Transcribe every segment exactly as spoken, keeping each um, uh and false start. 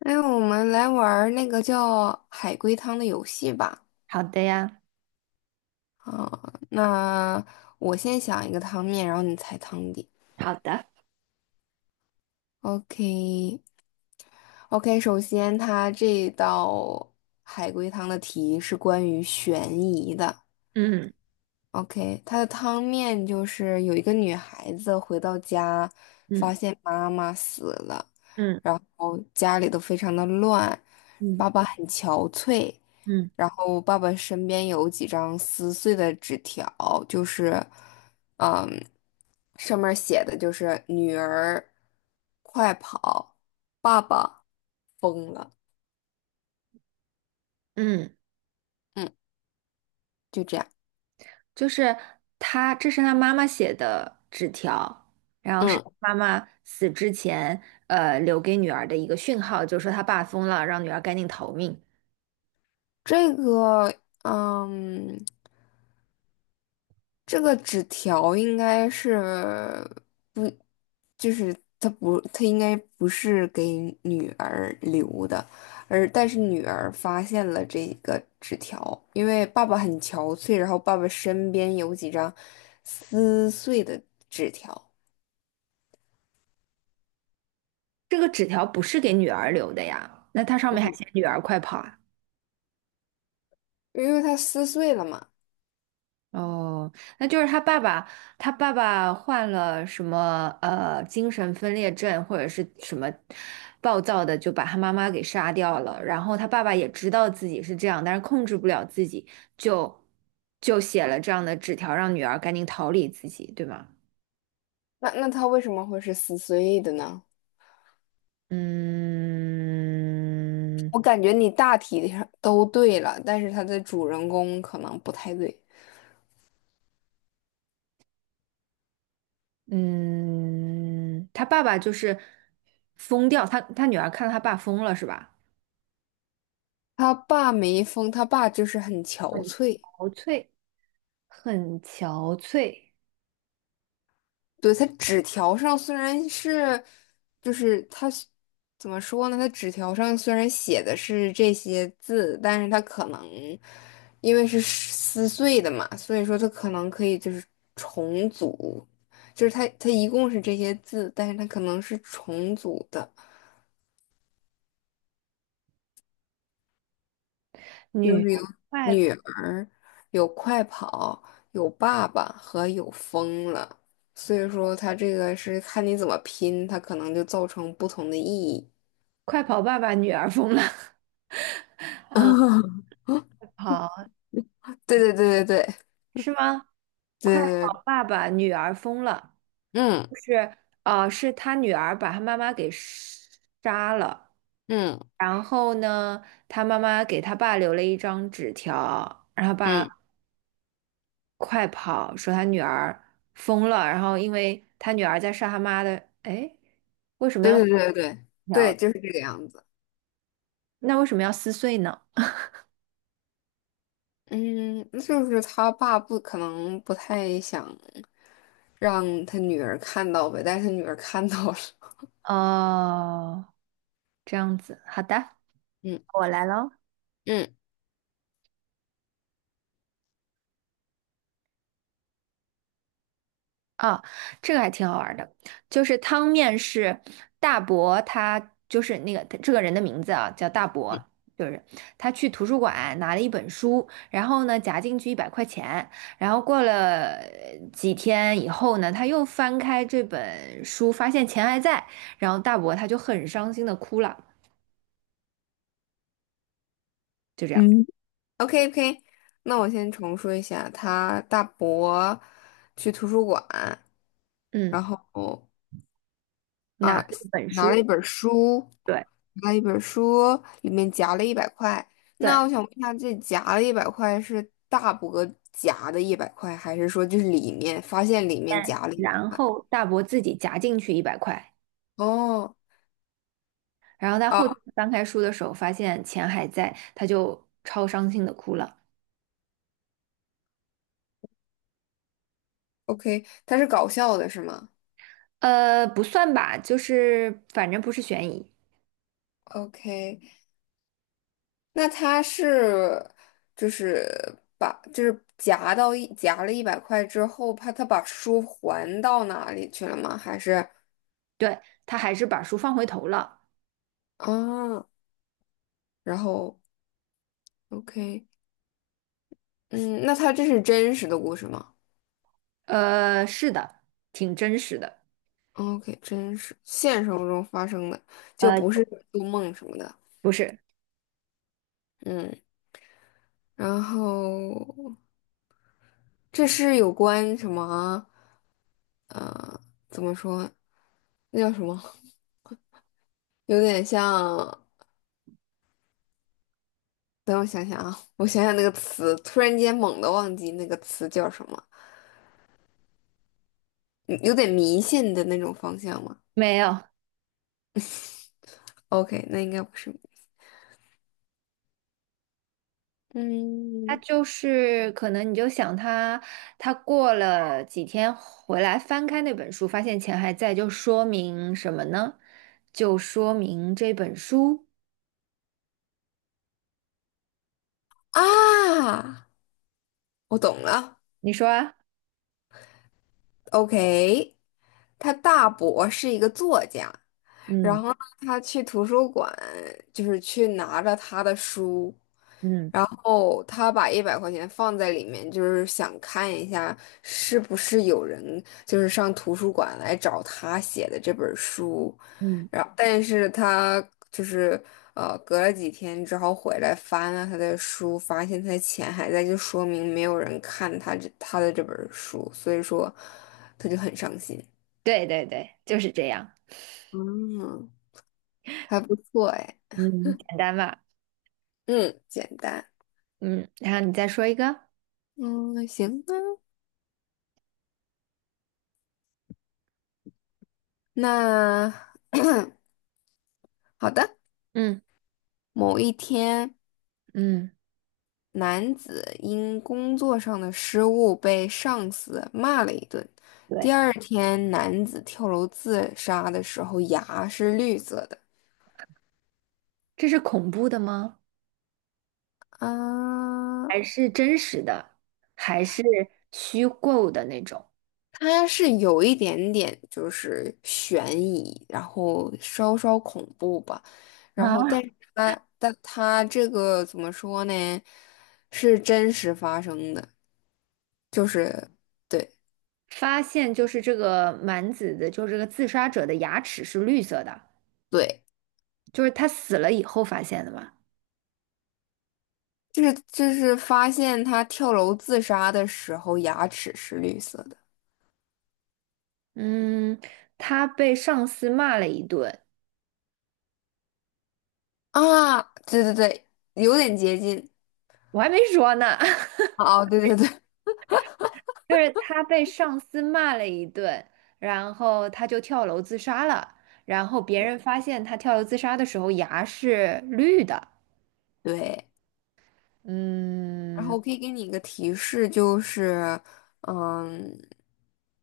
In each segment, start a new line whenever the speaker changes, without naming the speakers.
哎，我们来玩儿那个叫海龟汤的游戏吧。
好的呀。
啊，那我先想一个汤面，然后你猜汤底。
好的。
OK，OK，首先它这道海龟汤的题是关于悬疑的。
嗯
OK，它的汤面就是有一个女孩子回到家，
嗯
发现妈妈死了，
嗯
然后家里都非常的乱，
嗯
爸爸很憔悴。
嗯
然后爸爸身边有几张撕碎的纸条，就是，嗯，上面写的就是"女儿，快跑，爸爸疯了"，
嗯，
嗯，就这样，
就是他，这是他妈妈写的纸条，然后是
嗯，
妈妈死之前，呃，留给女儿的一个讯号，就是说他爸疯了，让女儿赶紧逃命。
这个，嗯，这个纸条应该是。不。就是他不，他应该不是给女儿留的，而但是女儿发现了这个纸条，因为爸爸很憔悴，然后爸爸身边有几张撕碎的纸条，
这个纸条不是给女儿留的呀，那它上面还
嗯，
写女儿快跑啊。
因为他撕碎了嘛。
哦，那就是他爸爸，他爸爸患了什么呃精神分裂症或者是什么暴躁的，就把他妈妈给杀掉了。然后他爸爸也知道自己是这样，但是控制不了自己，就就写了这样的纸条，让女儿赶紧逃离自己，对吗？
那那他为什么会是撕碎的呢？
嗯。
我感觉你大体上都对了，但是他的主人公可能不太对。
嗯，他爸爸就是疯掉，他他女儿看到他爸疯了是吧？
他爸没疯，他爸就是很憔悴。
憔悴，很憔悴。
对，它纸条上虽然是，就是它是怎么说呢？它纸条上虽然写的是这些字，但是它可能因为是撕碎的嘛，所以说它可能可以就是重组，就是它它一共是这些字，但是它可能是重组的，就
女儿
是有
快
女儿，有快跑，有爸爸和有疯了，所以说它这个是看你怎么拼，它可能就造成不同的意义。
快跑爸爸，女儿疯了。
啊，
跑
对对对对
是吗？
对
快
对对，
跑爸爸，女儿疯了，
嗯
就是呃，是他女儿把他妈妈给杀了，
嗯
然后呢，他妈妈给他爸留了一张纸条，让他爸
嗯，
快跑，说他女儿疯了，然后因为他女儿在杀他妈的，哎，为什么要
对对对对对，对，
条？
就是这个样子。
那为什么要撕碎呢？
嗯，那就是他爸不可能不太想让他女儿看到呗，但是他女儿看到了。
哦，这样子，好的，
嗯
我来喽。
嗯
啊，这个还挺好玩儿的，就是汤面是大伯，他就是那个这个人的名字啊，叫大伯，就是他去图书馆拿了一本书，然后呢夹进去一百块钱，然后过了呃几天以后呢，他又翻开这本书，发现钱还在，然后大伯他就很伤心的哭了，就这样。
嗯 o k o k 那我先重说一下，他大伯去图书馆，
嗯，
然后
拿了
啊，
一本
拿
书。
了一本书，
对
拿了一本书，里面夹了一百块。
对，
那我想问一下，这夹了一百块是大伯夹的一百块，还是说就是里面发现里面夹了一
然后大伯自己夹进去一百块。
哦，
然后他后天
啊
翻开书的时候，发现钱还在，他就超伤心的哭了。
，OK，他是搞笑的是吗
呃，不算吧，就是反正不是悬疑。
？OK，那他是就是把就是夹到一夹了一百块之后，怕他把书还到哪里去了吗？还是
对，他还是把书放回头了。
啊，然后 OK。嗯，那它这是真实的故事吗
呃，是的，挺真实的。
哦？OK，真实，现实生活中发生的，就
呃，
不是做梦什么的。
不是。
嗯，然后这是有关什么？呃，怎么说？那叫什么？有点像，等我想想啊，我想想那个词，突然间猛地忘记那个词叫什么，嗯有点迷信的那种方向吗
没有。
？OK，那应该不是。
他
嗯
就是可能你就想他，他过了几天回来翻开那本书，发现钱还在，就说明什么呢？就说明这本书，
啊，我懂了。
你说啊？
OK。他大伯是一个作家，然
嗯。
后呢他去图书馆，就是去拿着他的书，
嗯
然后他把一百块钱放在里面，就是想看一下是不是有人就是上图书馆来找他写的这本书，
嗯。
然后但是他就是呃隔了几天之后回来翻了他的书，发现他的钱还在，就说明没有人看他这他的这本书，所以说他就很伤心。
对对对，就是这样。
嗯，还不错哎，
嗯，简单吧？
嗯，简单，
嗯，然后你再说一个。
嗯，行吧。那好的，
嗯。
某一天，
嗯，
男子因工作上的失误被上司骂了一顿。
对，
第二天，男子跳楼自杀的时候，牙是绿色的。
这是恐怖的吗？
啊，
还是真实的？还是虚构的那种？
它是有一点点就是悬疑，然后稍稍恐怖吧，然后但
啊，
是它但它这个怎么说呢，是真实发生的，就是对
发现就是这个蛮子的，就是这个自杀者的牙齿是绿色的，
对，
就是他死了以后发现的嘛。
就是就是发现他跳楼自杀的时候牙齿是绿色的
嗯，他被上司骂了一顿，
啊，对对对，有点接近，
我还没说呢。
哦，对对对
就是他被上司骂了一顿，然后他就跳楼自杀了。然后别人发现他跳楼自杀的时候牙是绿的。
对。然后
嗯
我可以给你一个提示，就是，嗯，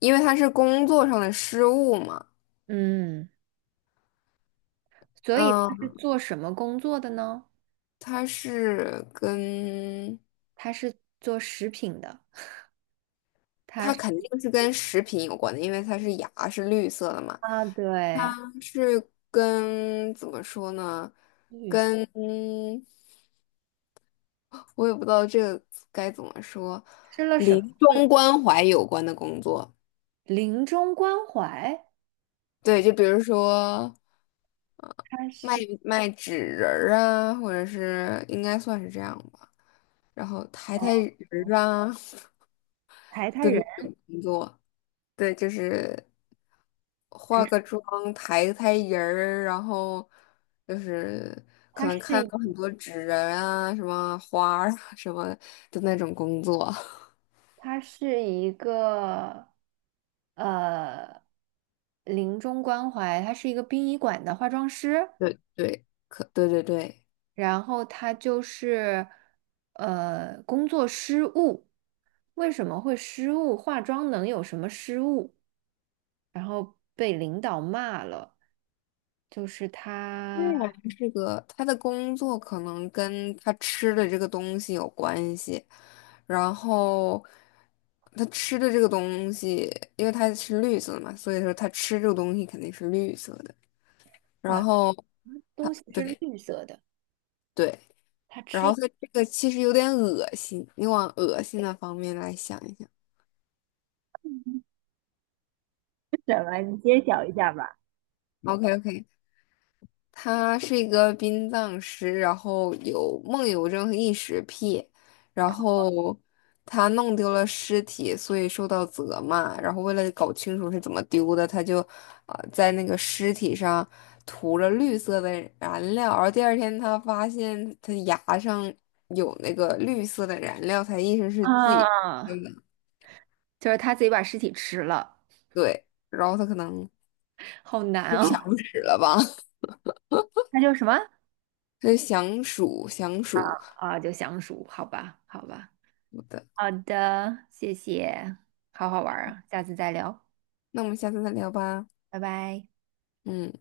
因为它是工作上的失误嘛，
嗯。所以他
嗯，
是做什么工作的呢？
它是跟
他是做食品的，他
它
是
肯定是跟食品有关的，因为它是牙是绿色的嘛，
啊，对，
是跟怎么说呢？
女
跟我也不知道这个该怎么说，
吃了什么
临
会
终关怀有关的工作，
临终关怀？
对，就比如说
他
卖
是
卖纸人儿啊，或者是应该算是这样吧。然后抬
哦，
抬人儿啊
抬台
的那
人
种工作。对，就是
还
化
是
个妆、抬抬人儿，然后就是可
他是？
能看到很多纸人啊、什么花儿啊什么的那种工作。
他是一个呃临终关怀，他是一个殡仪馆的化妆师，
对对，可对对对。
然后他就是呃工作失误，为什么会失误？化妆能有什么失误？然后被领导骂了，就是他
这个他的工作可能跟他吃的这个东西有关系，然后他吃的这个东西，因为他是绿色的嘛，所以说他吃这个东西肯定是绿色的。然
哇，
后
东西是
对
绿色的，
对，
他
然
吃
后
是
它这个其实有点恶心，你往恶心的方面来想一想。
什么？你揭晓一下吧。
OK OK，他是一个殡葬师，然后有梦游症和异食癖，然后他弄丢了尸体，所以受到责骂。然后为了搞清楚是怎么丢的，他就啊、呃在那个尸体上涂了绿色的燃料，然后第二天他发现他牙上有那个绿色的燃料，他意识是自己
啊，
真的
就是他自己把尸体吃了，
对，然后他可能
好难
就想
哦。
死了吧，
他就什么？
这是想鼠想鼠。
啊，就相熟，好吧，好吧，
好的，
好的，谢谢，好好玩儿啊，下次再聊，
那我们下次再聊吧。
拜拜。
嗯，